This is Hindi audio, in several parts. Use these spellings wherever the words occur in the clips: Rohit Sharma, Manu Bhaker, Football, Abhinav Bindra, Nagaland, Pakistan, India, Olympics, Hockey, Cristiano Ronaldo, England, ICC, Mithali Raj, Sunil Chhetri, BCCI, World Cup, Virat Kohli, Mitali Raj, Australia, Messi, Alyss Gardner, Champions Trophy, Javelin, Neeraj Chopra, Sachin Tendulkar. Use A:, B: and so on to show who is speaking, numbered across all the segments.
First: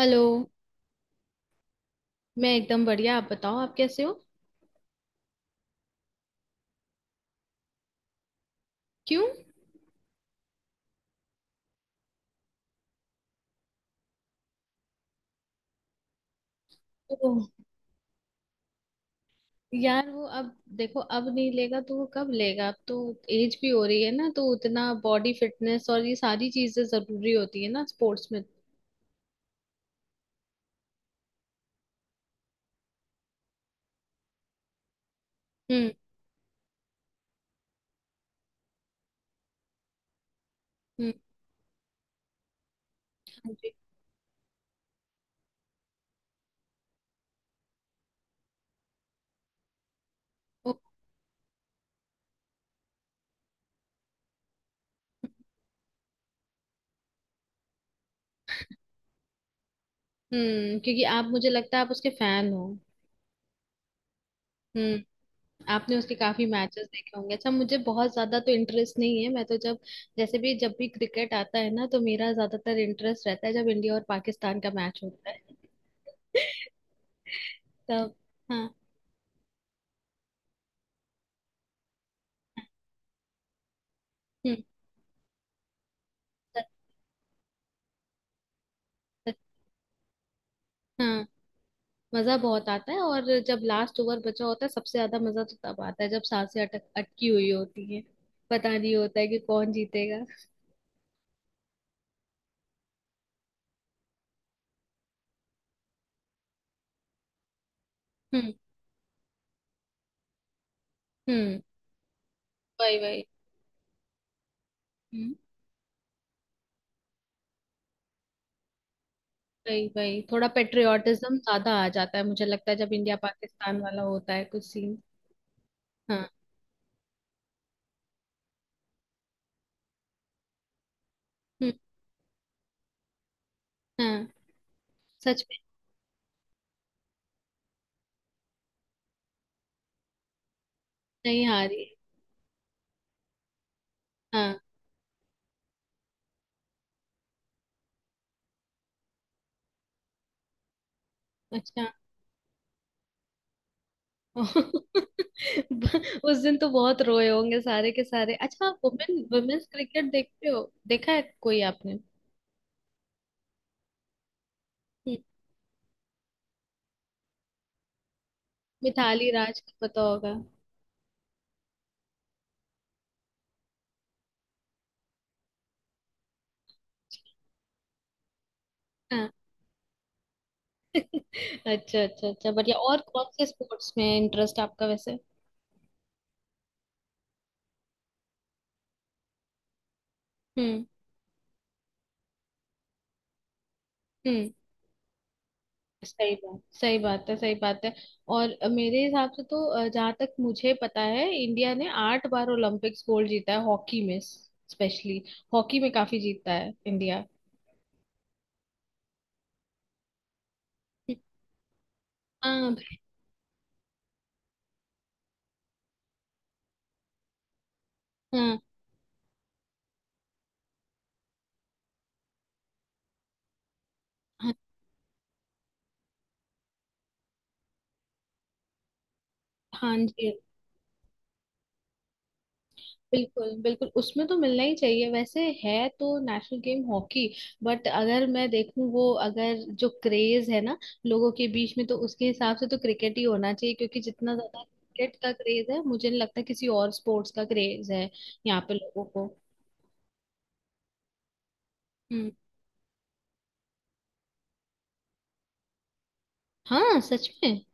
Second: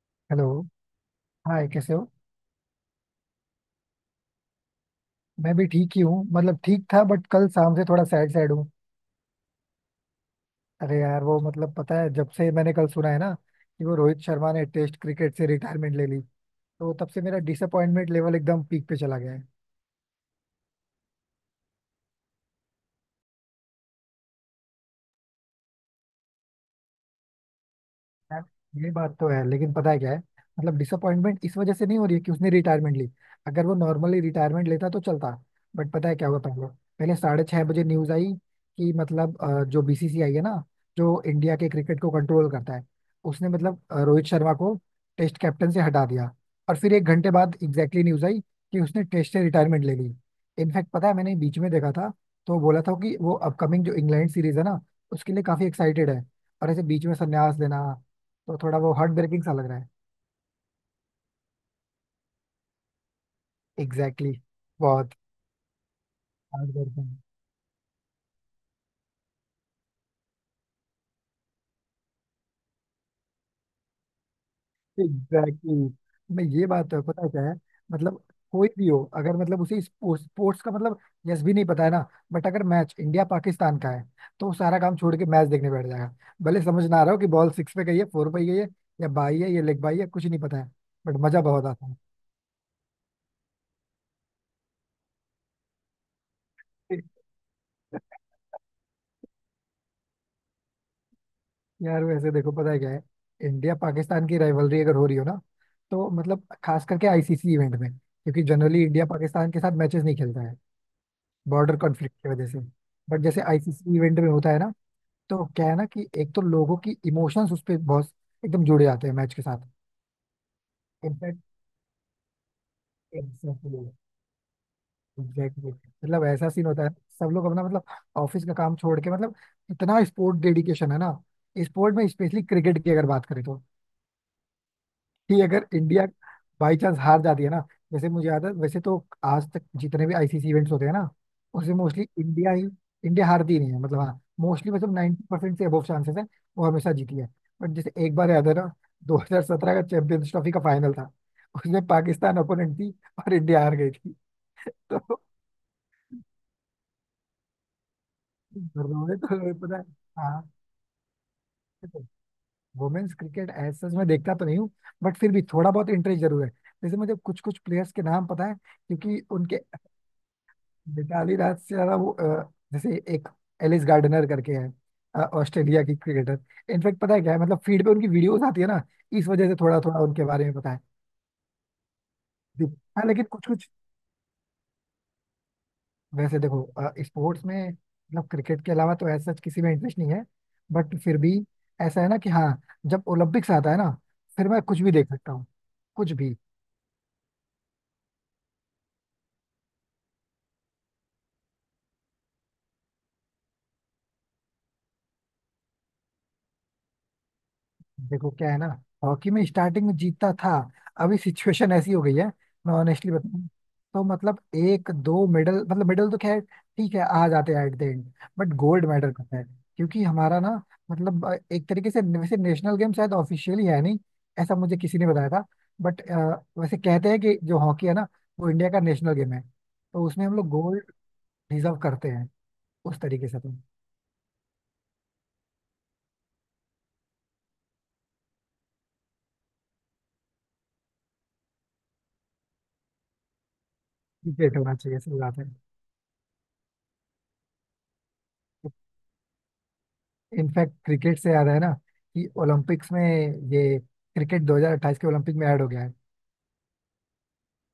A: हेलो।
B: हेलो। हाय, कैसे हो?
A: मैं एकदम बढ़िया, आप बताओ, आप कैसे हो?
B: मैं भी ठीक ही हूँ। मतलब ठीक था, बट कल शाम से थोड़ा सैड सैड हूँ।
A: क्यों?
B: अरे यार, वो मतलब पता है, जब से मैंने कल सुना है ना कि वो रोहित शर्मा ने टेस्ट क्रिकेट से रिटायरमेंट ले ली, तो तब से मेरा
A: ओह,
B: डिसअपॉइंटमेंट लेवल एकदम पीक पे चला गया है।
A: यार वो अब देखो, अब नहीं लेगा तो वो कब लेगा? अब तो एज भी हो रही है ना, तो उतना बॉडी फिटनेस और ये सारी चीजें जरूरी होती है ना स्पोर्ट्स में।
B: यार, ये बात तो है, लेकिन पता है क्या है? मतलब डिसअपॉइंटमेंट इस वजह से नहीं हो रही है कि उसने रिटायरमेंट ली। अगर वो नॉर्मली रिटायरमेंट लेता तो चलता।
A: हम्म।
B: बट पता है क्या हुआ पहले पहले 6:30 बजे न्यूज आई कि मतलब जो बीसीसीआई है ना,
A: हम्म।
B: जो इंडिया के क्रिकेट को कंट्रोल करता है, उसने
A: हाँ जी।
B: मतलब रोहित शर्मा को टेस्ट कैप्टन से हटा दिया। और फिर 1 घंटे बाद एग्जैक्टली न्यूज आई कि उसने टेस्ट से रिटायरमेंट ले ली।
A: ओ,
B: इनफैक्ट पता है, मैंने बीच में देखा था तो बोला था कि वो अपकमिंग जो इंग्लैंड सीरीज है ना, उसके लिए काफी एक्साइटेड है। और ऐसे बीच में संन्यास लेना तो थोड़ा वो हार्ट ब्रेकिंग सा लग रहा है।
A: हम्म, क्योंकि आप, मुझे लगता है आप उसके फैन हो।
B: एग्जैक्टली exactly,
A: हम्म।
B: बहुत
A: आपने उसके काफी
B: हार्ट
A: मैचेस
B: ब्रेकिंग।
A: देखे होंगे, अच्छा मुझे बहुत ज्यादा तो इंटरेस्ट नहीं है, मैं तो जब, जैसे भी, जब भी क्रिकेट आता है ना तो मेरा ज्यादातर इंटरेस्ट रहता है जब इंडिया और पाकिस्तान का मैच होता
B: एग्जैक्टली!
A: है
B: मैं ये बात है, पता है क्या है?
A: तब
B: मतलब
A: हाँ।
B: कोई भी हो, अगर मतलब उसे स्पोर्ट्स स्पोर्ट्स का मतलब यस भी नहीं पता है ना, बट अगर मैच इंडिया पाकिस्तान का है तो वो
A: हम्म।
B: सारा काम छोड़ के मैच देखने बैठ जाएगा। भले
A: त-
B: समझ ना आ रहा हो कि बॉल सिक्स पे गई है, फोर पे गई है, या
A: त-
B: बाई है या लेग बाई है, कुछ नहीं पता है। बट
A: हाँ,
B: मजा बहुत आता
A: मजा बहुत आता है, और जब लास्ट ओवर बचा होता है सबसे ज्यादा मजा तो तब आता है जब सांसें अटक
B: है।
A: अटकी हुई होती है, पता नहीं होता है कि कौन जीतेगा।
B: यार, वैसे देखो पता है क्या है? इंडिया पाकिस्तान की राइवलरी अगर हो रही हो ना, तो मतलब खास करके आईसीसी इवेंट में, क्योंकि
A: हम्म।
B: जनरली इंडिया पाकिस्तान के साथ मैचेस नहीं खेलता है,
A: हम्म।
B: बॉर्डर कॉन्फ्लिक्ट की वजह से।
A: वही
B: बट
A: वही।
B: जैसे आईसीसी इवेंट में होता है ना,
A: हम्म।
B: तो क्या है ना कि एक तो लोगों की इमोशंस उस पर बहुत एकदम जुड़े जाते हैं मैच के साथ।
A: वही वही, थोड़ा पेट्रियाटिज्म
B: इनफैक्ट
A: ज्यादा आ जाता है मुझे लगता है जब इंडिया पाकिस्तान
B: एग्जैक्टली,
A: वाला होता है कुछ सीन।
B: एग्जैक्टली मतलब
A: हाँ।
B: ऐसा सीन होता है। सब लोग अपना मतलब ऑफिस का काम छोड़ के, मतलब इतना स्पोर्ट डेडिकेशन है ना
A: हम्म।
B: स्पोर्ट में, स्पेशली क्रिकेट की अगर बात करें तो।
A: हाँ,
B: कि
A: सच में।
B: अगर इंडिया बाई चांस हार जाती है ना, जैसे मुझे याद है। वैसे तो आज तक जितने भी आईसीसी इवेंट्स होते हैं ना,
A: नहीं
B: उसमें
A: हारी।
B: मोस्टली इंडिया ही, इंडिया हारती ही नहीं है। मतलब हाँ,
A: हाँ।
B: मोस्टली, मतलब 90% परसेंट से अबव चांसेस है। वो हमेशा जीती है। बट जैसे एक बार याद है ना, 2017 का चैंपियंस ट्रॉफी का फाइनल था,
A: अच्छा
B: उसमें पाकिस्तान ओपोनेंट थी और इंडिया हार गई थी। तो
A: उस दिन तो बहुत रोए होंगे सारे के सारे। अच्छा,
B: रोने तो रोए,
A: वुमेन्स
B: पता है।
A: क्रिकेट
B: हाँ,
A: देखते हो? देखा है कोई आपने?
B: वुमेन्स क्रिकेट एज सच मैं देखता तो नहीं हूँ,
A: हम्म,
B: बट फिर भी थोड़ा बहुत इंटरेस्ट जरूर है। जैसे मुझे कुछ कुछ प्लेयर्स के नाम पता है क्योंकि
A: मिताली
B: उनके,
A: राज को पता होगा।
B: मिताली राज से ज्यादा वो जैसे एक एलिस गार्डनर करके है, ऑस्ट्रेलिया की क्रिकेटर। इनफैक्ट पता है क्या है, मतलब फीड पे उनकी वीडियोस आती है ना, इस
A: हाँ।
B: वजह से थोड़ा थोड़ा उनके बारे में पता है।
A: अच्छा अच्छा अच्छा, बढ़िया। और
B: हाँ,
A: कौन
B: लेकिन
A: से
B: कुछ कुछ,
A: स्पोर्ट्स में इंटरेस्ट आपका वैसे?
B: वैसे देखो, स्पोर्ट्स में मतलब क्रिकेट के अलावा तो ऐसा किसी में इंटरेस्ट नहीं है,
A: हम्म।
B: बट फिर भी ऐसा है ना कि हाँ, जब ओलंपिक्स आता है ना, फिर
A: हम्म।
B: मैं कुछ भी देख सकता हूँ। कुछ
A: सही
B: भी।
A: बात, सही बात है, सही बात है। और मेरे हिसाब से तो, जहाँ तक मुझे पता है, इंडिया ने आठ बार ओलंपिक्स गोल्ड जीता है हॉकी में। स्पेशली हॉकी में काफी जीतता है इंडिया।
B: देखो क्या है ना, हॉकी में स्टार्टिंग में जीतता था। अभी सिचुएशन ऐसी हो गई है,
A: हाँ।
B: मैं ऑनेस्टली बताऊं तो, मतलब एक दो मेडल, मतलब मेडल तो खैर ठीक है, आ जाते हैं एट द एंड। बट
A: हाँ।
B: गोल्ड मेडल पता है, क्योंकि हमारा ना, मतलब एक तरीके से वैसे नेशनल गेम शायद ऑफिशियली है नहीं,
A: हाँ।
B: ऐसा मुझे किसी ने बताया था। बट वैसे कहते हैं कि जो हॉकी है ना, वो इंडिया का नेशनल गेम है,
A: हाँ
B: तो उसमें
A: जी।
B: हम लोग गोल्ड डिजर्व करते हैं उस तरीके से तो।
A: बिल्कुल बिल्कुल, उसमें तो मिलना ही चाहिए, वैसे है तो नेशनल गेम हॉकी। बट अगर मैं देखूं, वो अगर जो क्रेज है ना लोगों के बीच में, तो उसके हिसाब से तो क्रिकेट ही होना चाहिए, क्योंकि जितना
B: क्रिकेट
A: ज्यादा
B: होना चाहिए,
A: क्रिकेट
B: सही
A: का
B: बात है।
A: क्रेज है, मुझे नहीं लगता किसी और स्पोर्ट्स का क्रेज है यहाँ पे लोगों को।
B: इनफैक्ट क्रिकेट से याद है ना कि
A: हम्म।
B: ओलंपिक्स में ये क्रिकेट 2028 के ओलंपिक में ऐड हो गया है।
A: हाँ, सच में,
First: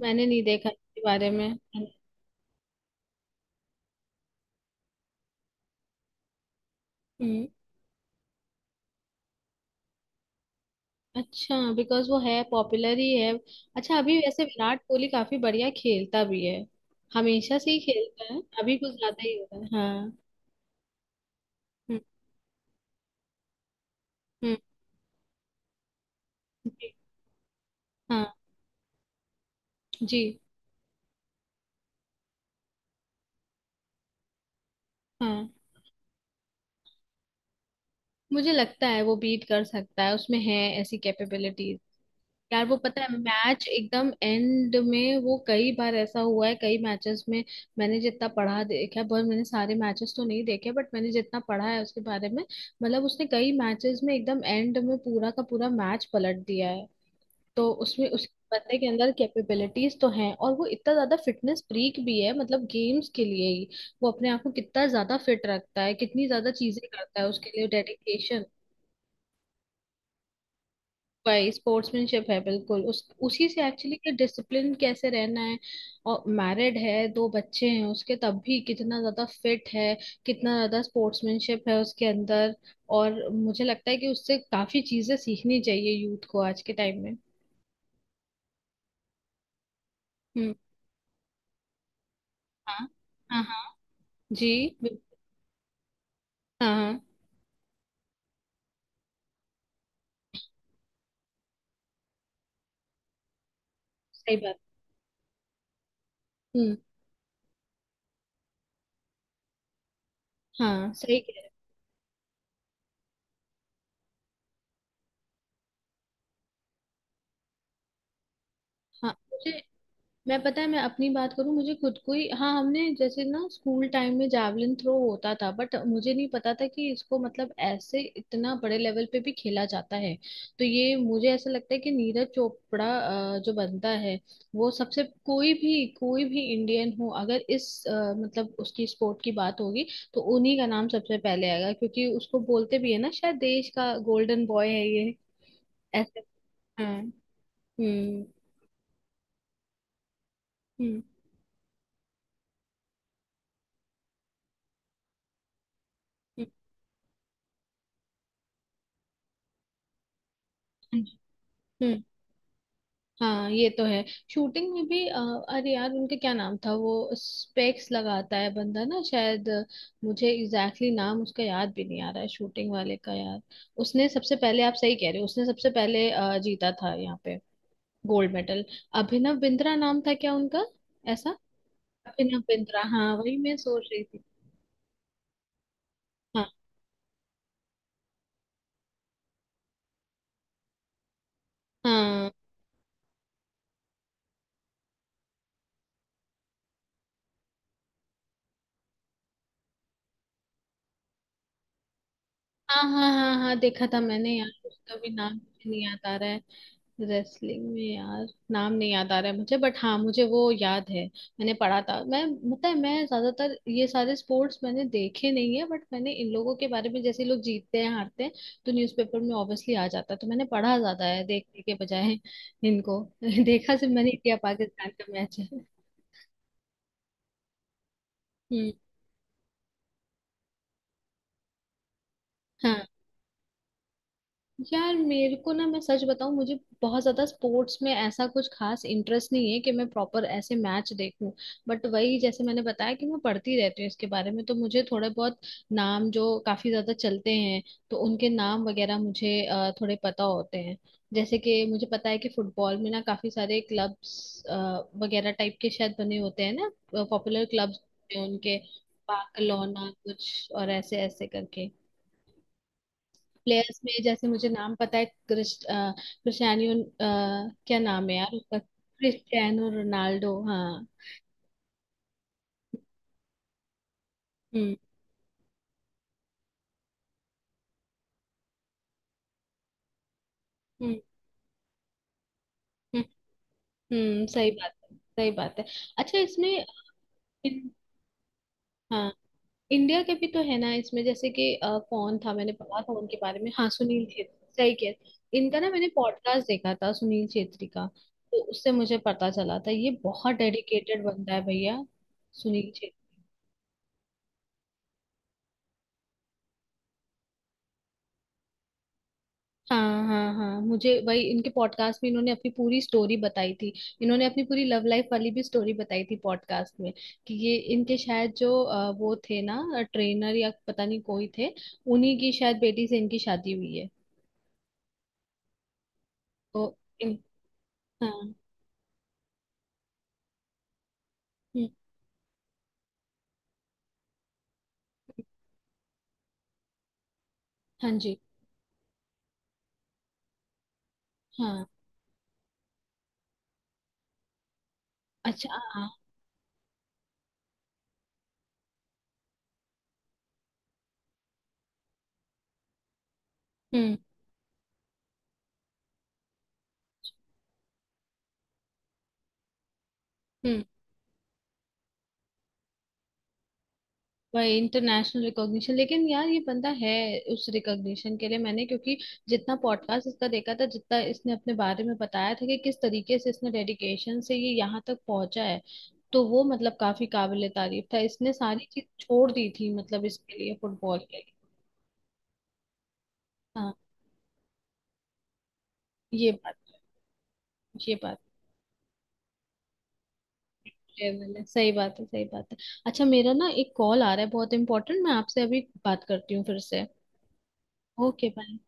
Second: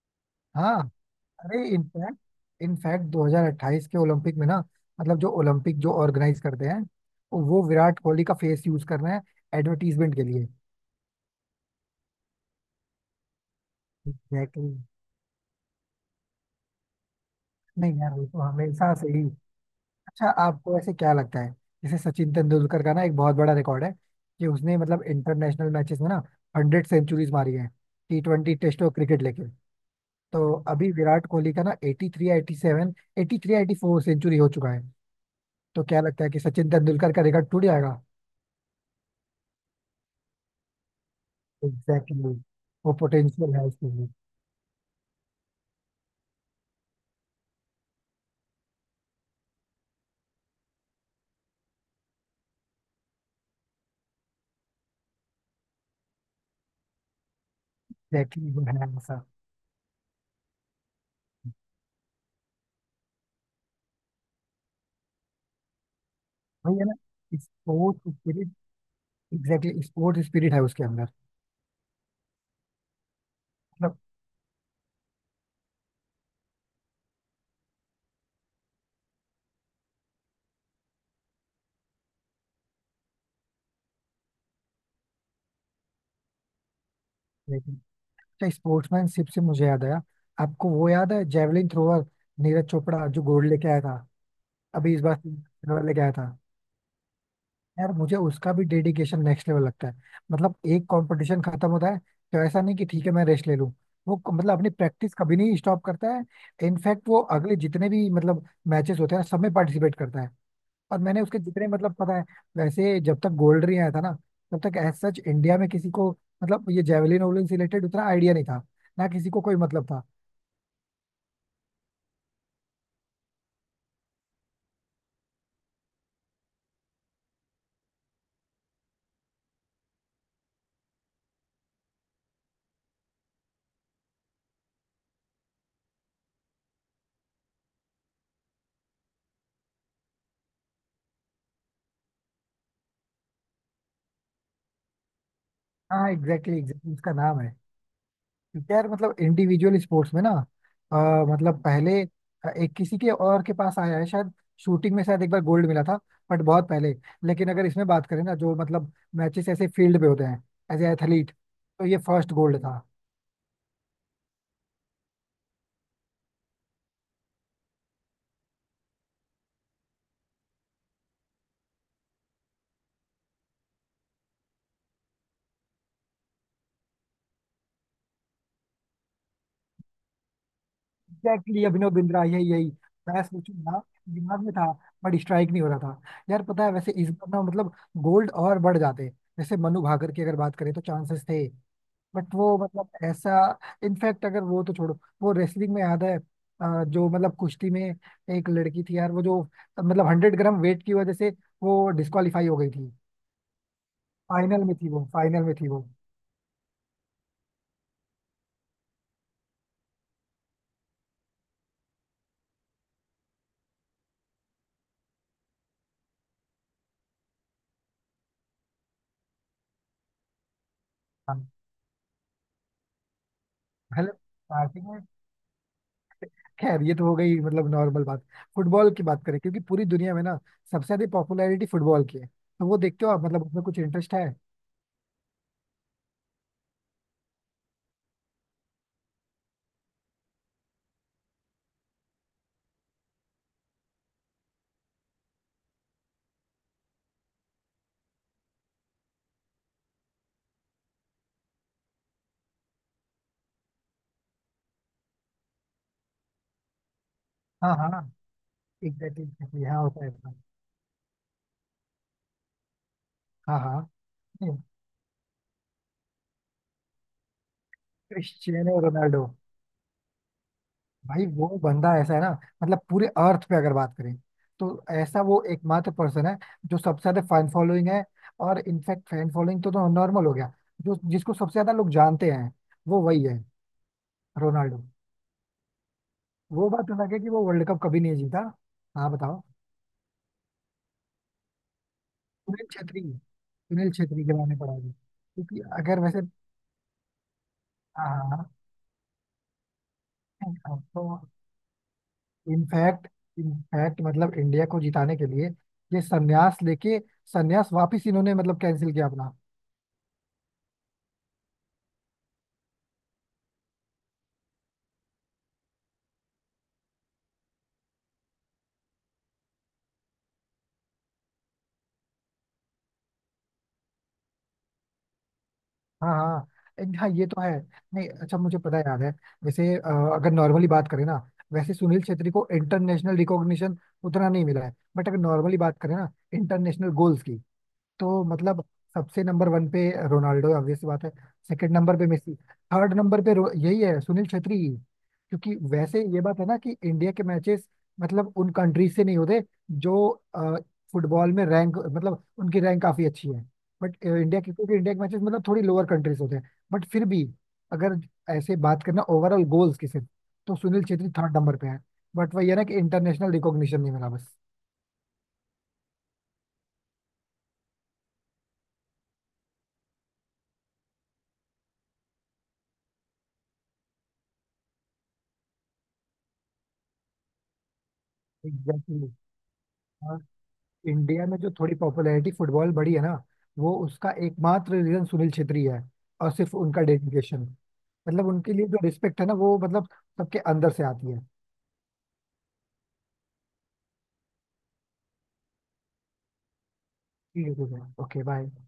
A: मैंने नहीं देखा
B: हाँ,
A: इसके बारे में।
B: अरे इनफैक्ट इनफैक्ट 2028 के ओलंपिक में ना, मतलब जो ओलंपिक जो ऑर्गेनाइज करते हैं,
A: हम्म।
B: वो विराट कोहली का फेस यूज कर रहे हैं एडवर्टीजमेंट के लिए।
A: अच्छा, बिकॉज वो है, पॉपुलर ही है। अच्छा, अभी वैसे
B: एग्जैक्टली।
A: विराट कोहली काफी बढ़िया खेलता भी है, हमेशा से ही
B: नहीं यार, वो
A: खेलता है,
B: तो
A: अभी कुछ
B: हमेशा से
A: ज्यादा
B: ही।
A: ही होता है। हाँ।
B: अच्छा, आपको ऐसे क्या लगता है, जैसे
A: हम्म।
B: सचिन तेंदुलकर का ना एक बहुत बड़ा रिकॉर्ड है कि
A: हम्म।
B: उसने मतलब इंटरनेशनल मैचेस में ना हंड्रेड
A: जी।
B: सेंचुरीज मारी है, टी
A: हाँ।
B: ट्वेंटी टेस्ट और क्रिकेट लेके।
A: जी।
B: तो अभी विराट कोहली का ना 83 87, 83 84 सेंचुरी हो चुका है।
A: हाँ,
B: तो क्या लगता है कि सचिन तेंदुलकर का रिकॉर्ड टूट जाएगा?
A: मुझे लगता है वो बीट कर सकता है, उसमें है ऐसी कैपेबिलिटीज।
B: Exactly exactly.
A: यार वो
B: वो
A: पता है
B: पोटेंशियल है
A: मैच
B: इसके लिए।
A: एकदम एंड में वो कई बार ऐसा हुआ है कई मैचेस में, मैंने जितना पढ़ा देखा है, पर मैंने सारे मैचेस तो नहीं देखे बट मैंने जितना पढ़ा है उसके बारे में, मतलब उसने कई मैचेस में एकदम एंड में पूरा का पूरा मैच पलट दिया है, तो उसमें उस
B: एग्जैक्टली,
A: बंदे
B: वो
A: के
B: है
A: अंदर
B: ऐसा।
A: कैपेबिलिटीज तो हैं, और वो इतना ज्यादा फिटनेस फ्रीक भी है, मतलब गेम्स के लिए ही वो अपने आप को कितना ज्यादा फिट रखता है, कितनी ज्यादा
B: वही है
A: चीजें
B: ना,
A: करता है उसके लिए,
B: sports
A: dedication.
B: Spirit. Exactly, sports spirit है उसके अंदर।
A: भाई स्पोर्ट्समैनशिप है बिल्कुल, उस उसी से एक्चुअली,
B: मतलब
A: कि डिसिप्लिन कैसे रहना है। और मैरिड है, दो बच्चे हैं उसके, तब भी कितना ज्यादा फिट है, कितना ज्यादा स्पोर्ट्समैनशिप है उसके अंदर। और मुझे लगता है कि उससे काफी चीजें सीखनी चाहिए यूथ को आज के टाइम में।
B: लेकिन- अच्छा, स्पोर्ट्समैनशिप से मुझे याद आया,
A: हम्म।
B: आपको वो याद है जेवलिन थ्रोअर नीरज
A: हाँ।
B: चोपड़ा जो
A: हाँ
B: गोल्ड
A: हाँ,
B: लेके आया था?
A: जी।
B: अभी इस बार सिल्वर लेके आया था।
A: हाँ हाँ,
B: यार मुझे उसका भी डेडिकेशन नेक्स्ट लेवल लगता है। मतलब एक कंपटीशन खत्म होता है तो ऐसा नहीं कि ठीक है, मैं रेस्ट ले लूं।
A: सही
B: मतलब
A: बात।
B: अपनी प्रैक्टिस कभी नहीं स्टॉप करता है।
A: हम्म।
B: इनफैक्ट वो अगले जितने भी मतलब मैचेस होते हैं, सब में पार्टिसिपेट करता है।
A: हाँ
B: और
A: सही
B: मैंने उसके
A: कह रहे
B: जितने मतलब पता है, वैसे जब तक गोल्ड नहीं आया था ना, तब तक एज सच इंडिया में किसी को मतलब ये जेवलिन वोवलिन से रिलेटेड उतना आइडिया नहीं था,
A: हो।
B: ना
A: हाँ
B: किसी को कोई
A: मुझे,
B: मतलब था।
A: मैं पता है, मैं अपनी बात करूँ, मुझे खुद को ही, हाँ, हमने जैसे ना स्कूल टाइम में जावलिन थ्रो होता था, बट मुझे नहीं पता था कि इसको मतलब ऐसे इतना बड़े लेवल पे भी खेला जाता है। तो ये मुझे ऐसा लगता है कि नीरज चोपड़ा जो बनता है, वो सबसे, कोई भी इंडियन हो, अगर इस मतलब उसकी स्पोर्ट की बात होगी, तो उन्हीं का नाम सबसे पहले आएगा क्योंकि उसको बोलते भी है ना, शायद देश का गोल्डन बॉय है ये,
B: हाँ
A: ऐसे।
B: एग्जैक्टली,
A: हाँ।
B: एग्जैक्टली उसका नाम है।
A: हम्म।
B: यार मतलब इंडिविजुअल स्पोर्ट्स में ना, अ,
A: हम्म।
B: मतलब पहले एक किसी के और के पास आया है शायद, शूटिंग में शायद एक बार गोल्ड मिला था, बट
A: हम्म।
B: बहुत पहले। लेकिन अगर इसमें बात करें ना जो मतलब मैचेस ऐसे फील्ड पे होते हैं एज ए एथलीट, तो ये
A: हम्म।
B: फर्स्ट गोल्ड था।
A: हाँ, ये तो है। शूटिंग में भी अरे यार, उनका क्या नाम था वो, स्पेक्स लगाता है बंदा ना शायद, मुझे एग्जैक्टली exactly नाम उसका याद भी नहीं आ रहा है, शूटिंग वाले का यार। उसने सबसे पहले, आप सही कह रहे हो, उसने सबसे पहले जीता था यहाँ पे गोल्ड मेडल। अभिनव बिंद्रा नाम था क्या उनका? ऐसा,
B: एग्जैक्टली अभिनव बिंद्रा,
A: अभिनव
B: यही यही।
A: बिंद्रा, हाँ
B: मैं
A: वही
B: सोचू
A: मैं
B: ना,
A: सोच रही थी।
B: दिमाग में था बट स्ट्राइक नहीं हो रहा था। यार
A: हाँ
B: पता है, वैसे इस बार ना मतलब गोल्ड और बढ़ जाते, जैसे मनु भाकर की अगर बात करें तो चांसेस थे,
A: हाँ
B: बट वो मतलब ऐसा। इनफैक्ट अगर वो तो छोड़ो, वो रेसलिंग में याद है जो मतलब कुश्ती में एक लड़की थी यार वो जो मतलब 100 ग्राम वेट की वजह से वो डिस्qualify हो गई
A: हाँ
B: थी।
A: हाँ, हाँ हाँ देखा था मैंने, यार
B: फाइनल में थी
A: उसका
B: वो,
A: भी नाम
B: फाइनल में थी
A: मुझे नहीं
B: वो।
A: याद आ रहा है, रेसलिंग में यार, नाम नहीं याद आ रहा है मुझे, बट हाँ मुझे वो याद है, मैंने पढ़ा था, मैं मतलब मैं ज्यादातर ये सारे स्पोर्ट्स मैंने देखे नहीं है, बट मैंने इन लोगों के बारे में जैसे लोग जीतते हैं हारते हैं, तो न्यूज़पेपर में ऑब्वियसली आ जाता है, तो मैंने पढ़ा ज्यादा है
B: हाँ
A: देखने के बजाय इनको देखा सिर्फ मैंने
B: मतलब
A: इंडिया
B: starting
A: पाकिस्तान
B: में,
A: का मैच है।
B: खैर ये तो हो गई मतलब नॉर्मल बात।
A: हम्म।
B: फुटबॉल की बात करें, क्योंकि पूरी दुनिया में ना सबसे ज्यादा पॉपुलैरिटी फुटबॉल की है, तो वो
A: हाँ।
B: देखते हो आप? मतलब उसमें कुछ इंटरेस्ट है?
A: यार मेरे को ना, मैं सच बताऊं, मुझे बहुत ज्यादा स्पोर्ट्स में ऐसा कुछ खास इंटरेस्ट नहीं है कि मैं प्रॉपर ऐसे मैच देखूं, बट वही जैसे मैंने बताया कि मैं पढ़ती रहती हूँ इसके बारे में, तो मुझे थोड़े बहुत नाम जो काफी ज्यादा चलते हैं, तो उनके नाम वगैरह मुझे थोड़े पता होते हैं, जैसे कि मुझे पता है कि फुटबॉल में ना काफी सारे क्लब्स वगैरह टाइप के शायद बने होते हैं ना, पॉपुलर
B: हाँ
A: क्लब्स
B: हाँ।
A: उनके,
B: एग्जैक्टली हाँ,
A: बार्सिलोना
B: होता है ऐसा।
A: कुछ और ऐसे ऐसे करके,
B: हाँ
A: प्लेयर्स
B: हाँ,
A: में जैसे मुझे नाम पता है, क्रिस्टियानो क्या नाम है यार उसका,
B: क्रिस्टियानो रोनाल्डो।
A: क्रिस्टियानो रोनाल्डो, हाँ।
B: भाई वो बंदा ऐसा है ना, मतलब पूरे अर्थ पे अगर बात करें
A: हम्म।
B: तो ऐसा वो एकमात्र पर्सन है जो सबसे ज्यादा फैन फॉलोइंग है। और इनफैक्ट फैन फॉलोइंग तो नॉर्मल हो गया,
A: हम्म।
B: जो जिसको सबसे ज्यादा लोग जानते हैं वो
A: हम्म।
B: वही है,
A: सही बात
B: रोनाल्डो।
A: है, सही बात है। अच्छा इसमें,
B: वो बात अलग है कि वो वर्ल्ड
A: इन,
B: कप कभी नहीं जीता। हाँ
A: हाँ,
B: बताओ।
A: इंडिया के भी तो है ना इसमें, जैसे कि कौन था, मैंने
B: सुनील
A: पढ़ा था
B: छेत्री,
A: उनके बारे में, हाँ
B: सुनील
A: सुनील
B: छेत्री के बारे
A: छेत्री,
B: में
A: सही
B: पढ़ा जी?
A: कह, इनका
B: क्योंकि
A: ना मैंने
B: अगर वैसे,
A: पॉडकास्ट देखा था सुनील छेत्री का,
B: हाँ
A: तो
B: हाँ,
A: उससे मुझे पता चला था ये बहुत
B: हाँ, हाँ, तो
A: डेडिकेटेड बंदा है भैया, सुनील।
B: इनफैक्ट, इनफैक्ट मतलब इंडिया को जिताने के लिए ये संन्यास लेके, संन्यास वापिस इन्होंने मतलब कैंसिल किया अपना।
A: हाँ हाँ हाँ, मुझे वही, इनके पॉडकास्ट में इन्होंने अपनी पूरी स्टोरी बताई थी, इन्होंने अपनी पूरी लव लाइफ वाली भी स्टोरी बताई थी पॉडकास्ट में, कि ये इनके शायद जो वो थे ना, ट्रेनर या पता नहीं कोई थे, उन्हीं की शायद बेटी से इनकी शादी हुई है,
B: हाँ हाँ।
A: तो
B: हाँ ये तो है। नहीं
A: हाँ।
B: अच्छा, मुझे पता याद है वैसे, अगर नॉर्मली बात करें ना,
A: हम्म।
B: वैसे सुनील छेत्री को इंटरनेशनल रिकॉग्निशन उतना नहीं मिला है, बट अगर नॉर्मली बात करें ना इंटरनेशनल गोल्स की,
A: हाँ जी।
B: तो मतलब सबसे नंबर वन पे रोनाल्डो, ऑब्वियस बात है।
A: हाँ।
B: सेकंड नंबर पे मेसी, थर्ड नंबर पे यही है, सुनील छेत्री।
A: अच्छा।
B: क्योंकि
A: हाँ हाँ।
B: वैसे ये बात है ना कि इंडिया के मैचेस मतलब उन कंट्री से नहीं होते जो फुटबॉल में रैंक, मतलब उनकी रैंक काफी अच्छी है।
A: हम्म।
B: बट इंडिया के, क्योंकि इंडिया के मैचेस मतलब थोड़ी लोअर कंट्रीज होते हैं, बट फिर भी अगर ऐसे बात करना ओवरऑल गोल्स की सिर्फ, तो
A: हम्म।
B: सुनील छेत्री थर्ड नंबर पे है। बट वही है ना कि इंटरनेशनल रिकॉग्निशन नहीं मिला बस।
A: वही इंटरनेशनल रिकॉग्निशन, लेकिन यार ये बंदा है उस रिकॉग्निशन के लिए, मैंने क्योंकि जितना पॉडकास्ट इसका देखा था, जितना इसने अपने बारे में बताया था, कि किस तरीके से इसने डेडिकेशन से ये यहाँ तक पहुंचा है, तो वो मतलब काफी काबिले तारीफ था, इसने सारी चीज
B: एग्जैक्टली।
A: छोड़ दी थी मतलब इसके लिए, फुटबॉल के
B: इंडिया
A: लिए।
B: में जो थोड़ी पॉपुलैरिटी फुटबॉल बढ़ी है ना, वो
A: हाँ,
B: उसका एकमात्र रीजन सुनील छेत्री है।
A: ये
B: और सिर्फ
A: बात।
B: उनका डेडिकेशन,
A: ये बात
B: मतलब उनके लिए जो रिस्पेक्ट है ना, वो मतलब सबके अंदर से
A: है,
B: आती है।
A: मैंने, सही बात है, सही बात है। अच्छा, मेरा ना एक कॉल आ रहा है बहुत इंपॉर्टेंट, मैं आपसे अभी बात करती हूँ फिर से।
B: ठीक है ठीक है, ओके
A: ओके
B: बाय।
A: बाय।